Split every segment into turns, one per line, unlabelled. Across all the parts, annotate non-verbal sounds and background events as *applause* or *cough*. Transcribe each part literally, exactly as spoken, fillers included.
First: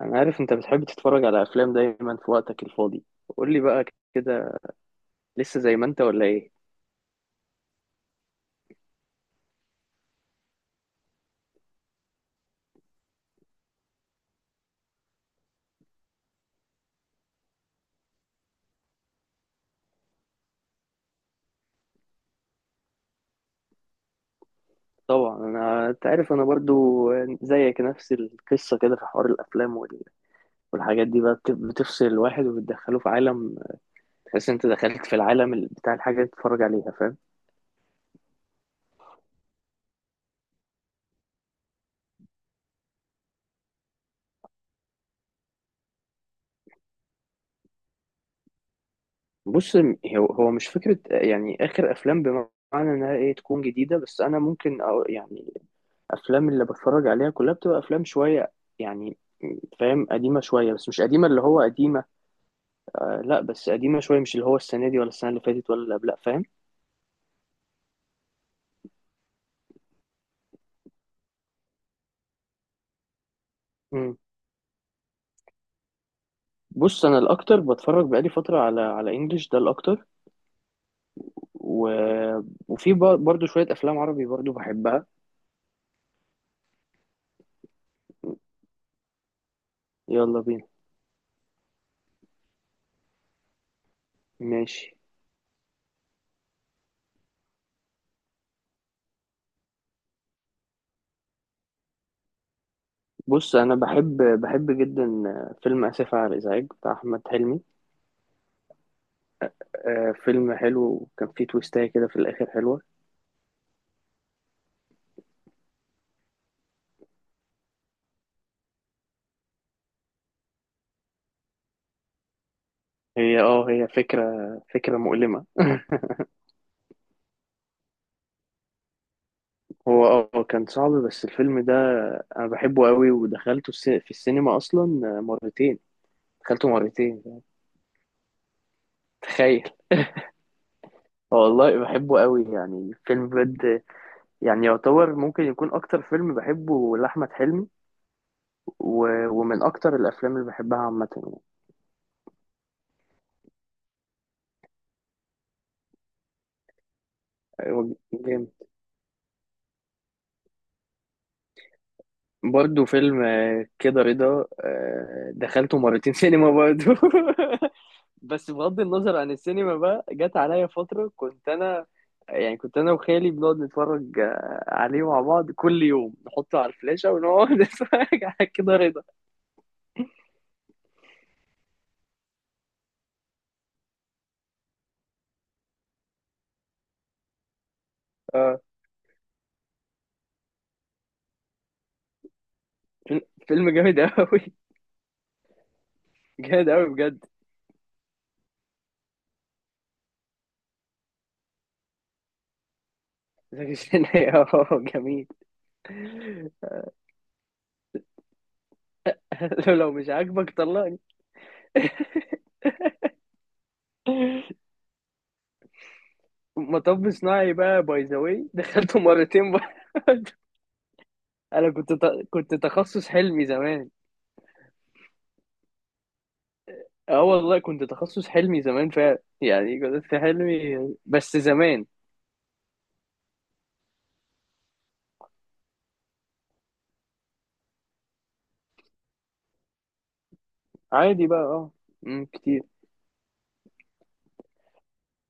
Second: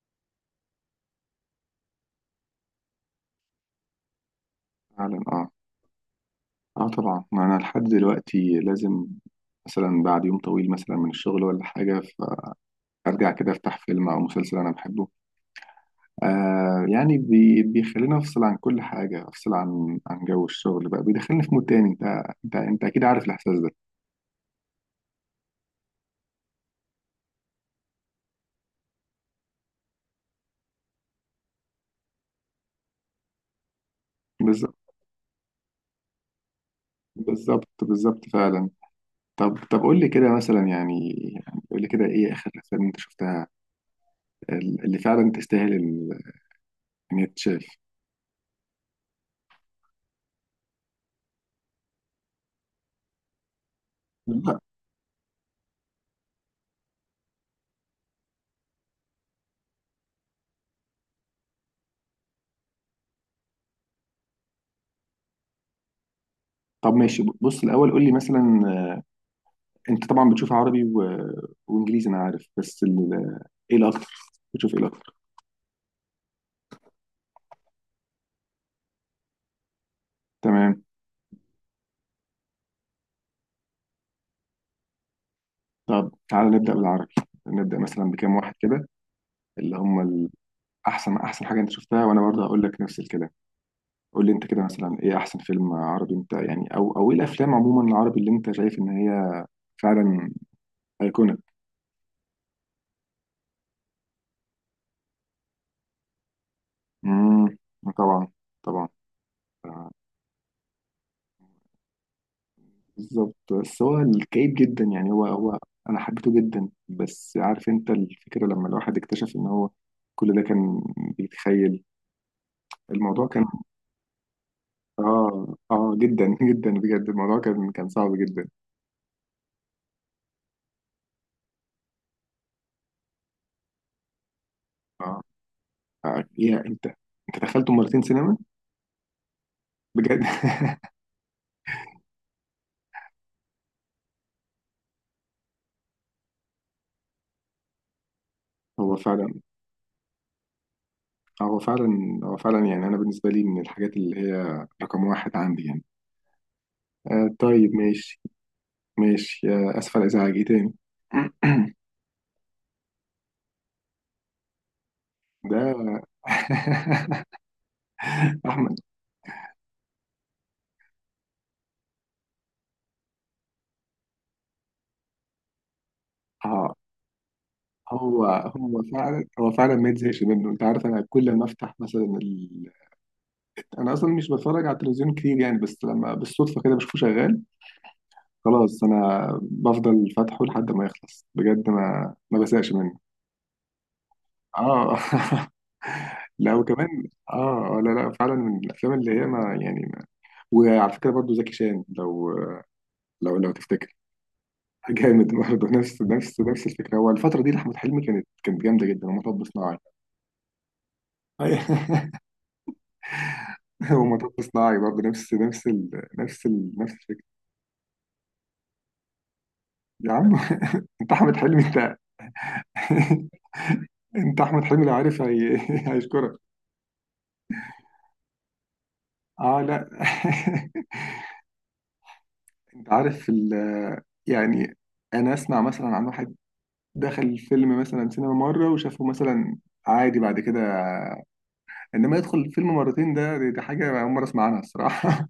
انا عارف انت بتحب تتفرج على افلام دايما في وقتك الفاضي. قول لي بقى كده،
فعلا اه.
لسه زي ما انت ولا ايه؟
اه طبعا، ما انا لحد دلوقتي لازم، مثلا بعد يوم طويل مثلا من الشغل ولا حاجه، فارجع كده افتح فيلم او مسلسل انا بحبه. آه يعني بي بيخليني افصل عن كل حاجه، افصل عن عن جو الشغل، بقى بيدخلني في مود تاني. انت انت انت اكيد عارف الاحساس ده.
طبعا، انا انت عارف انا برضو زيك، نفس القصه كده، في حوار الافلام وال- والحاجات دي بقى بت- بتفصل الواحد وبتدخله في عالم. تحس انت
بالظبط
دخلت في العالم ال- بتاع الحاجه اللي بتتفرج عليها، فاهم؟
بالظبط بالظبط فعلا. طب طب قول لي كده مثلا، يعني يعني قول لي كده ايه اخر الافلام انت شفتها، اللي فعلا تستاهل ال- ان هي تتشاف.
بص، م- هو هو مش فكره يعني اخر افلام بمعنى انها ايه تكون جديده، بس انا
لا.
ممكن أقول يعني افلام اللي بتفرج عليها كلها بتبقى افلام شويه، يعني، فاهم، قديمه شويه، بس مش قديمه اللي هو قديمه. لا، بس قديمة شوية، مش اللي هو السنة دي ولا السنة اللي فاتت ولا اللي قبلها، فاهم؟
طب ماشي، بص الاول قول لي مثلا، انت طبعا بتشوف عربي و... وانجليزي انا عارف، بس ال... ايه الاكتر
مم.
بتشوف ايه الاكتر؟
بص، أنا الأكتر بتفرج بقالي فترة على على إنجلش، ده الأكتر.
تمام.
و... وفي ب- برضو شوية أفلام عربي برضو بحبها.
طب تعالى نبدا بالعربي، نبدا مثلا بكام واحد كده، اللي هم ال-
يلا بينا.
احسن احسن حاجه انت شفتها، وانا برضه هقول لك نفس الكلام. قول لي انت كده
ماشي.
مثلا ايه احسن فيلم عربي انت يعني، او او ايه الافلام عموما العربي اللي انت شايف ان هي فعلا ايقونه.
بص، أنا بحب بحب جدا فيلم آسف على الإزعاج بتاع أحمد
امم
حلمي.
طبعا طبعا. آه،
آه، فيلم حلو، كان فيه تويستاية كده في الآخر حلوة.
بالظبط. بس هو الكئيب جدا، يعني هو هو، انا حبيته جدا، بس عارف انت الفكره لما الواحد اكتشف ان هو كل ده كان بيتخيل، الموضوع
هي
كان،
اه هي فكرة فكرة مؤلمة.
اه اه جدا *laughs* جدا بجد. الموضوع كان كان صعب جدا.
هو اه كان صعب، بس الفيلم ده أنا بحبه قوي، ودخلته الس- في السينما أصلا
اه.
مرتين.
آه، ايه؟
اكلته
انت
مرتين،
انت دخلته مرتين سينما؟
تخيل.
بجد؟
والله بحبه قوي، يعني فيلم بجد، يعني يعتبر ممكن يكون اكتر فيلم بحبه لاحمد حلمي.
*laughs* هو
و...
فعلا،
ومن اكتر الافلام اللي بحبها عامه.
هو فعلا، هو فعلا يعني انا بالنسبه لي من الحاجات اللي هي رقم واحد عندي يعني. آه طيب
يعني هو
ماشي.
جامد.
ماشي، آه اسف على الازعاج، ايه تاني؟
برضه فيلم آه، كده رضا، آه،
*clears throat* ده
دخلته مرتين سينما برضه.
*laughs*
*laughs* بس
احمد.
بغض النظر عن السينما بقى، جت عليا فتره كنت انا، يعني كنت انا وخالي بنقعد نتفرج آه، عليه مع بعض كل يوم، نحطه على
اه،
الفلاشه ونقعد *laughs*
هو
نتفرج على كده
هو
رضا.
فعلا، هو فعلا ما يتزهقش منه، انت عارف انا كل ما افتح مثلا ال... انا اصلا مش بتفرج على التلفزيون كتير يعني، بس لما بالصدفه كده بشوفه شغال،
آه.
خلاص انا بفضل فاتحه لحد ما يخلص بجد، ما ما بزهقش منه.
فيلم فيلم جامد أوي.
اه *laughs*
*laughs*
لا
جامد أوي،
وكمان
بجد.
اه، آه، لا لا، فعلا من الافلام اللي هي ما يعني ما... وعلى فكره برضه زكي شان، لو لو لو
زكي
تفتكر.
شان *laughs* اه،
*laughs*
جميل.
جامد برضه، نفس
*laughs*
نفس نفس الفكره. هو الفتره دي لاحمد حلمي كانت كانت جامده جدا. ومطب
لو
صناعي
لو مش عاجبك طلقني.
*laughs* *laughs* ومطب صناعي برضه، نفس نفس ال... نفس ال... نفس
مطب *laughs*
الفكرة.
صناعي بقى، باي ذا واي *laughs* دخلته مرتين بقى.
يا عم
*laughs*
*laughs* انت احمد حلمي
انا كنت
انت.
ت... كنت تخصص حلمي زمان.
*laughs* انت احمد حلمي لو عارف هي... *laughs* هيشكرك.
اه والله، كنت تخصص حلمي زمان فعلا،
اه
يعني
لا
كنت في
*laughs*
حلمي بس زمان.
انت عارف ال... يعني انا اسمع مثلا عن واحد دخل الفيلم مثلا سينما مره وشافه مثلا عادي بعد كده،
عادي بقى، اه.
انما
أمم،
يدخل
كتير.
الفيلم مرتين ده، دي, دي حاجه اول مره اسمع عنها الصراحه.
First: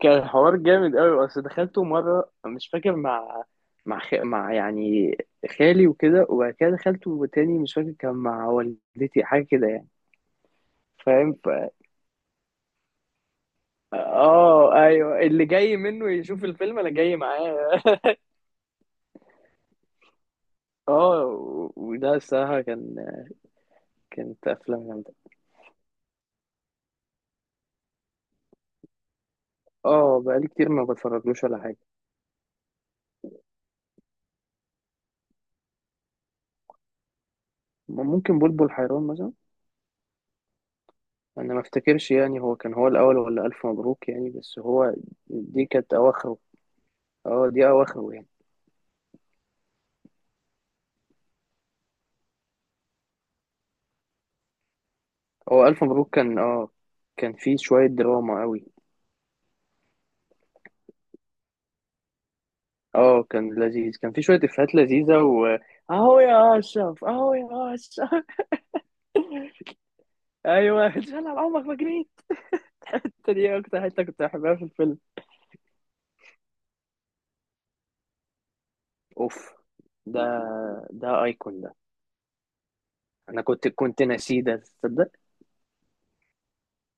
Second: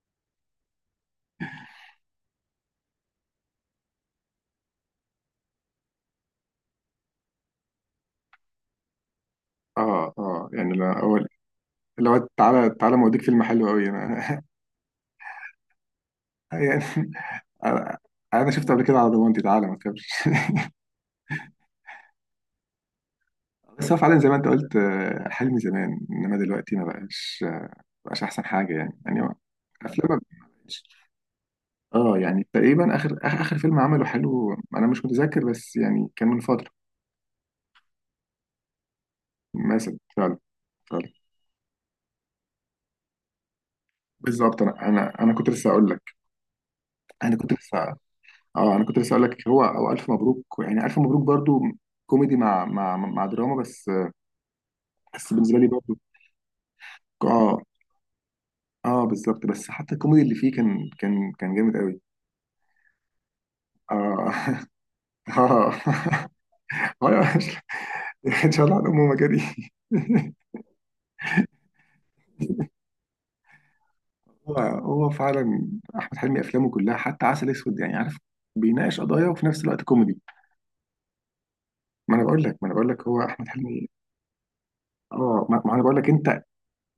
كان حوار جامد قوي، بس دخلته مره، مش فاكر مع مع خ... مع يعني خالي وكده، وبعد كده دخلته تاني مش فاكر، كان مع والدتي حاجه كده
*laughs*
يعني.
اه اه يعني، لا اول
فاهم؟ ف...
لو تعالى تعالى ما اوديك فيلم حلو قوي *laughs*
اه، ايوه، اللي جاي منه يشوف الفيلم
يعني
انا جاي معاه.
انا
*laughs*
أنا شفته قبل كده على ضمانتي تعالى ما تكبرش *laughs*
اه، و- وده الصراحه كان،
بس هو فعلا زي ما انت
كانت
قلت
افلام جامده.
آه، حلمي زمان انما دلوقتي ما بقاش، آه، ما بقاش احسن حاجه، يعني يعني هو افلام
اه،
ما
بقالي كتير
بقاش.
ما بتفرجلوش ولا حاجه.
اه يعني تقريبا اخر اخر آخر فيلم عمله حلو انا مش متذكر، بس يعني كان من فتره.
ممكن بلبل حيران مثلا.
مثلا فعلا، فعلا
انا ما افتكرش يعني، هو كان هو الاول ولا الف مبروك يعني، بس
بالظبط. انا
هو
انا انا كنت
دي
لسه اقول
كانت
لك،
اواخره.
انا
اه،
كنت
دي
لسه،
اواخره يعني.
اه انا كنت لسه اقول لك، هو او الف مبروك، يعني الف مبروك برضو كوميدي مع مع مع دراما، بس بس بالنسبه لي
هو ألف
برضو.
مبروك كان اه كان فيه
اه
شوية دراما قوي.
اه بالظبط. بس حتى الكوميدي اللي فيه كان كان كان جامد قوي.
اه، كان لذيذ، كان فيه
اه
شوية إفيهات لذيذة
*laughs*
و أهو
اه
يا
*laughs*
أشرف،
اه،
أهو
يا- أشلي.
يا أشرف.
ان شاء الله على امه مجدي
*laughs*
*laughs*
أيوه، اتشال على عمرك ما جريت. دي أكتر حتة كنت
هو
بحبها في الفيلم.
هو فعلا، احمد حلمي افلامه كلها حتى عسل اسود، يعني عارف بيناقش قضايا وفي
أوف،
نفس الوقت كوميدي.
ده ده أيكون ده.
ما انا بقول لك، ما انا بقول لك هو
أنا
احمد
كنت
حلمي.
كنت ناسيه ده، تصدق.
اه ما ما انا بقول لك انت،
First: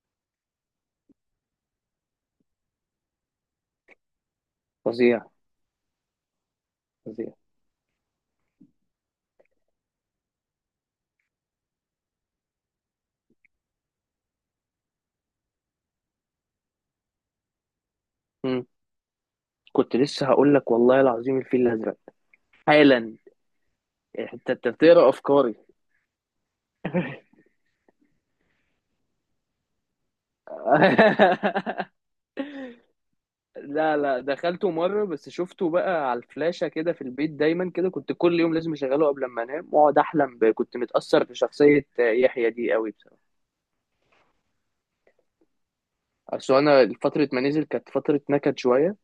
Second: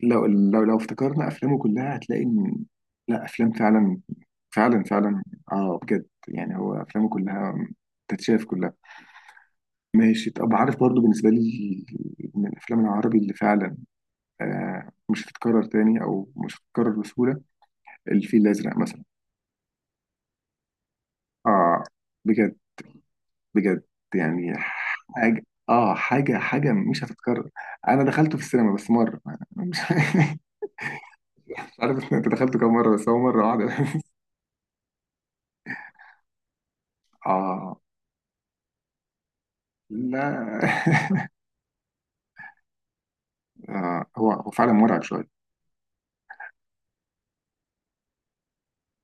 لو لو لو افتكرنا افلامه كلها هتلاقي ان، لا افلام فعلا، فعلا
فظيع،
فعلا. اه بجد يعني هو افلامه
فظيع.
كلها تتشاف كلها. ماشي، طب عارف برضو بالنسبة لي من الأفلام العربي اللي فعلا آه مش هتتكرر تاني، أو مش هتتكرر بسهولة، الفيل
مم.
الأزرق مثلا.
كنت لسه هقول لك، والله العظيم الفيل
آه
الأزرق،
بجد،
حالا.
بجد
إيه، انت
يعني،
إنت بتقرا
حاجة
افكاري؟
آه، حاجة حاجة مش هتتكرر. أنا دخلته في السينما بس مرة، مش *laughs* مش
*laughs*
عارف أنت دخلته كام مرة، بس هو مرة واحدة
لا،
*laughs*
لا، دخلته مرة بس، شفته بقى على الفلاشة كده في البيت دايما
آه
كده، كنت كل يوم لازم اشغله قبل ما انام، واقعد
لا
احلم ب... كنت
*laughs*
متأثر بشخصية يحيى دي قوي بصراحة.
آه هو هو فعلا مرعب شوية.
اصل انا فترة ما نزل كانت فترة نكد شوية،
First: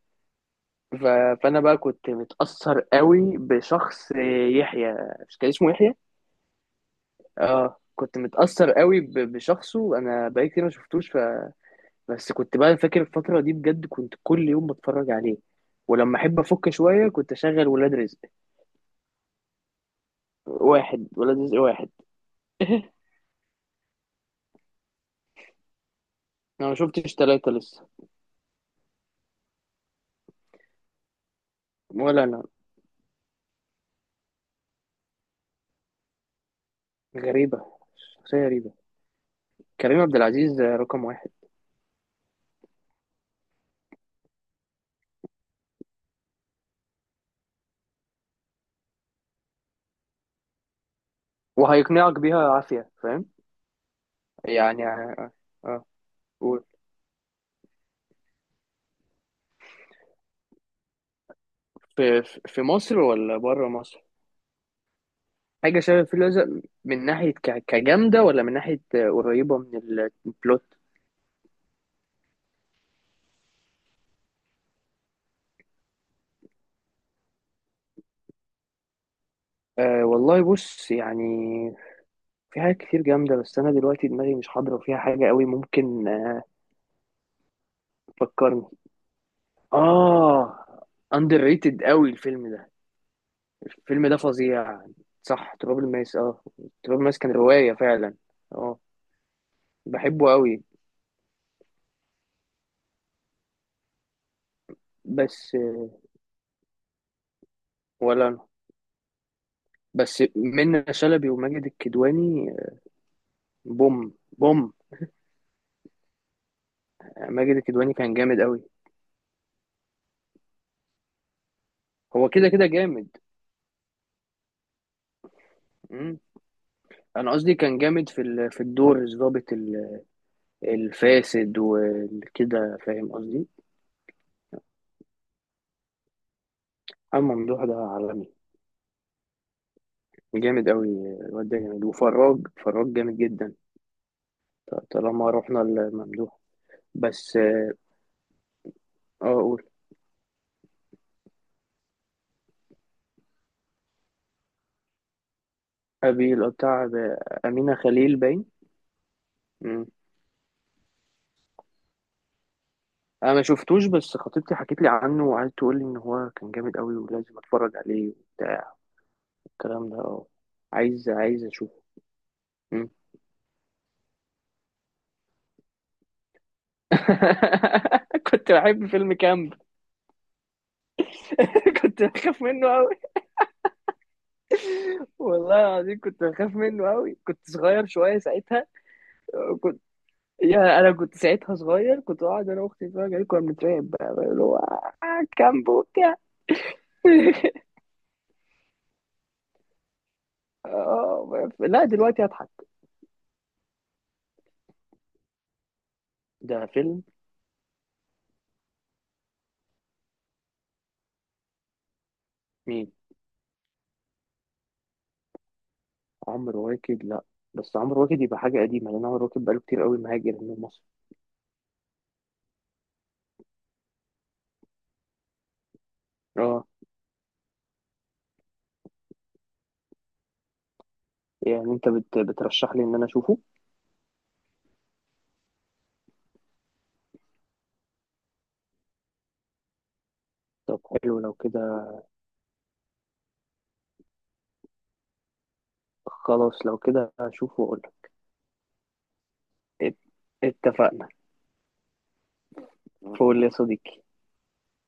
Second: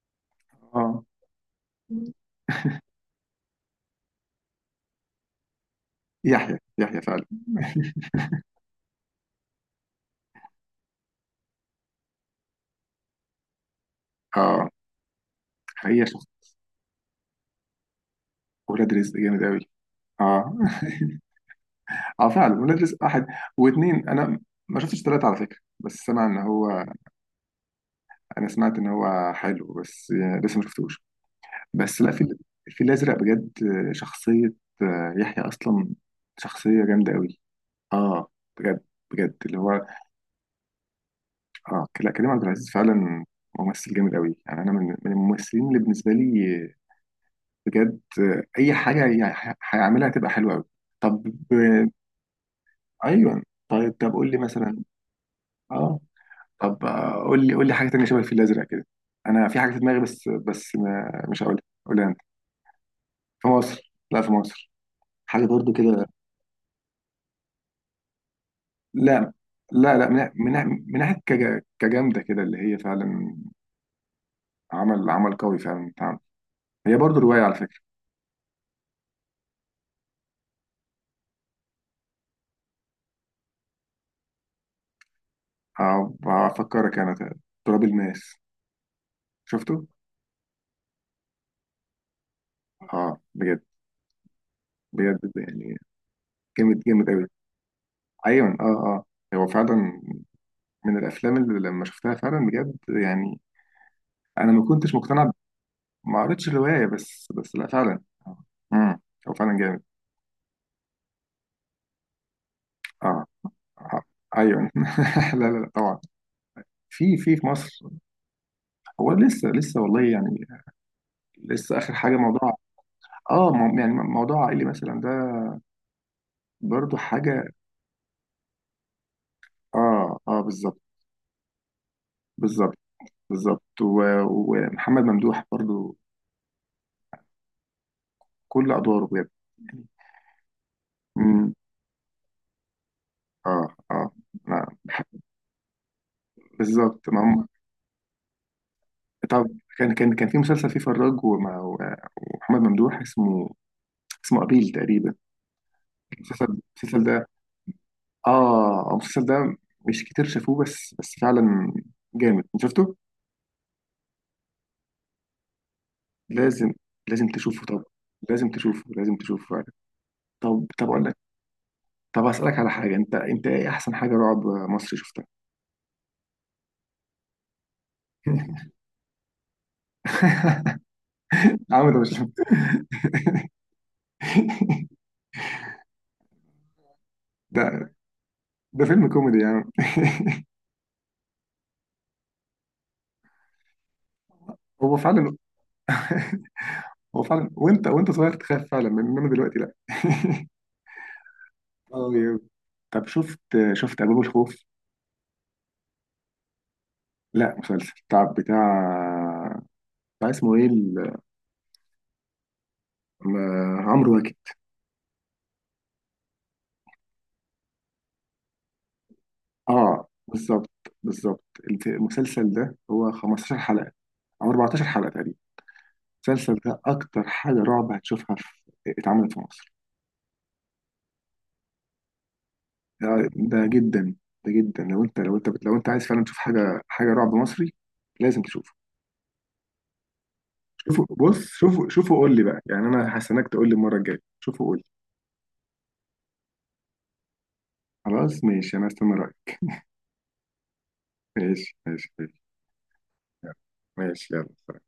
آه،
ف... فانا بقى كنت متأثر قوي بشخص يحيى. مش كان اسمه يحيى؟
يحيى يحيى فعلا
اه،
*laughs*
كنت متأثر قوي ب... بشخصه. انا بقالي كتير ما شفتوش. ف... بس كنت بقى فاكر الفترة دي، بجد كنت كل يوم
آه
بتفرج عليه.
هي
ولما
شخص.
احب افك شوية كنت اشغل ولاد رزق
ولاد رزق جامد أوي، آه
واحد،
*laughs*
ولاد رزق واحد.
اه فعلا ولاد واحد واثنين، انا ما شفتش ثلاثة على فكرة، بس سمع ان
انا ما
هو،
شفتش ثلاثة لسه.
انا سمعت ان هو حلو بس لسه ما شفتوش. بس لا، في
ولا انا.
الفيل الازرق بجد، شخصية آه، يحيى اصلا شخصية جامدة قوي.
غريبة
اه
شخصية غريبة.
بجد، بجد اللي هو،
كريم عبد العزيز رقم واحد.
اه لا كريم عبد العزيز فعلا ممثل جامد قوي يعني، انا من من الممثلين اللي بالنسبة لي بجد، آه، اي حاجة يعني هيعملها تبقى حلوة قوي. طب آه،
وهيقنعك بيها عافية، فاهم؟
ايوه طيب، طب قول لي مثلا،
يعني اه، آه.
اه
قول.
طب آه، قول لي قول لي حاجه تانية شبه الفيل الازرق كده. انا في حاجه في دماغي، بس بس ما مش هقولها، قولها انت.
في في في مصر ولا
في
بره
مصر،
مصر؟
لا في مصر، حاجة برضو
حاجة شبه
كده.
الفيل الأزرق من ناحية ك- كجامدة، ولا من ناحية آه،
لا
قريبة من
لا لا،
ال-
من من
البلوت؟
من ناحيه كج- كجامده كده، اللي هي فعلا، عمل عمل قوي فعلا اتعمل، هي برضو روايه على فكره.
أه والله، بص يعني، في حاجات كتير جامدة بس أنا دلوقتي دماغي مش حاضرة فيها، حاجة قوي ممكن
آه،
آه،
هفكرك انا، ت- تراب الماس
تفكرني.
شفته؟
آه، أندر ريتد قوي الفيلم ده.
اه بجد،
الفيلم ده فظيع يعني.
بجد
صح،
يعني،
تراب الماس، اه.
جامد
تراب
جامد
الماس
قوي.
كان رواية فعلا.
ايوه اه
اه،
اه، هو فعلا
بحبه قوي.
من الافلام اللي لما شفتها فعلا بجد يعني، انا ما كنتش مقتنع،
بس
ما قريتش الرواية، بس بس لا فعلا.
ولا أنا.
امم، هو فعلا جامد.
بس منة شلبي وماجد الكدواني،
اه،
بوم،
آه،
بوم.
ايوه *laughs* لا لا لا طبعا، في في في
ماجد
مصر
الكدواني كان جامد قوي.
هو لسه لسه والله يعني، لسه اخر حاجه،
هو كده
موضوع
كده جامد.
اه، مو- يعني موضوع عائلي مثلا ده،
مم.
برضو
انا
حاجه.
قصدي كان جامد في ال- في الدور الضابط ال-
اه اه بالظبط
الفاسد وكده،
بالظبط
فاهم قصدي؟
بالظبط. و- ومحمد ممدوح برضو
اما ممدوح ده عالمي،
كل ادواره بجد يعني.
جامد قوي. الواد
امم.
ده جامد، وفراج، فراج جامد جدا.
اه اه ما
ط-
بح-
طالما رحنا لممدوح.
بالظبط، ما
بس
هم.
اه،
طب
قول.
كان كان كان في مسلسل فيه فراج وما- ومحمد ممدوح، اسمه اسمه قابيل تقريبا،
أبي
المسلسل
بتاع
المسلسل ده،
أمينة خليل باين.
اه المسلسل ده
مم.
مش كتير شافوه، بس بس فعلا جامد. انت شفته؟
أنا ما شفتوش، بس خطيبتي حكيت لي عنه، وقعدت تقول لي إن هو كان
لازم
جامد قوي
لازم
ولازم
تشوفه،
أتفرج
طب،
عليه
لازم
وبتاع
تشوفه، لازم تشوفه فعلا.
الكلام ده، أه.
طب طب اقول
عايز
لك،
عايز أشوفه.
طب اسالك على
مم.
حاجه، انت انت ايه احسن حاجه رعب مصري شفتها؟
*laughs* كنت بحب فيلم كامب.
*laughs*
*laughs*
عامل ده
كنت
مش
بخاف
*laughs*
منه قوي، والله العظيم كنت بخاف منه قوي، كنت صغير
ده
شوية ساعتها.
ده فيلم كوميدي يا عم
كنت
*laughs*
يا انا كنت ساعتها صغير، كنت قاعد انا واختي نتفرج عليه، كنا بنترعب بقى بقى اللي هو
هو
آه،
فعلا،
كامب وبتاع.
هو فعلا، وانت وانت صغير تخاف فعلا، انما دلوقتي لا *laughs*
*laughs* آه، لا،
اه
دلوقتي
يا-
اضحك.
طب شفت، شفت ابواب الخوف،
ده فيلم؟
لا مسلسل بتاع بتاع بتاع اسمه ايه ال-
مين؟
م- عمرو واكد.
عمرو واكد. لا، بس عمرو واكد يبقى حاجة قديمة لأن عمرو واكد بقاله كتير قوي
اه
مهاجر من
بالظبط
مصر.
بالظبط. الف- المسلسل ده هو خمستاشر حلقة او اربعتاشر حلقة تقريبا، المسلسل
اه،
ده اكتر حاجة رعب هتشوفها، في اتعملت في مصر.
يعني أنت بت... بترشح لي إن أنا
آه،
أشوفه؟
ده جدا، ده جدا لو انت، لو انت لو انت عايز فعلا تشوف حاجة، حاجة رعب مصري لازم تشوفه.
طب
شوفه،
حلو لو
بص شوفه
كده.
شوفه قول لي بقى، يعني انا هستناك تقول لي المرة الجاية، شوفه قول لي.
خلاص لو كده أشوفه وأقول لك.
خلاص ماشي، انا هستنى رأيك.
ات- اتفقنا.
ماشي ماشي ماشي.
فول يا
يلا.
صديقي.
ماشي يلا.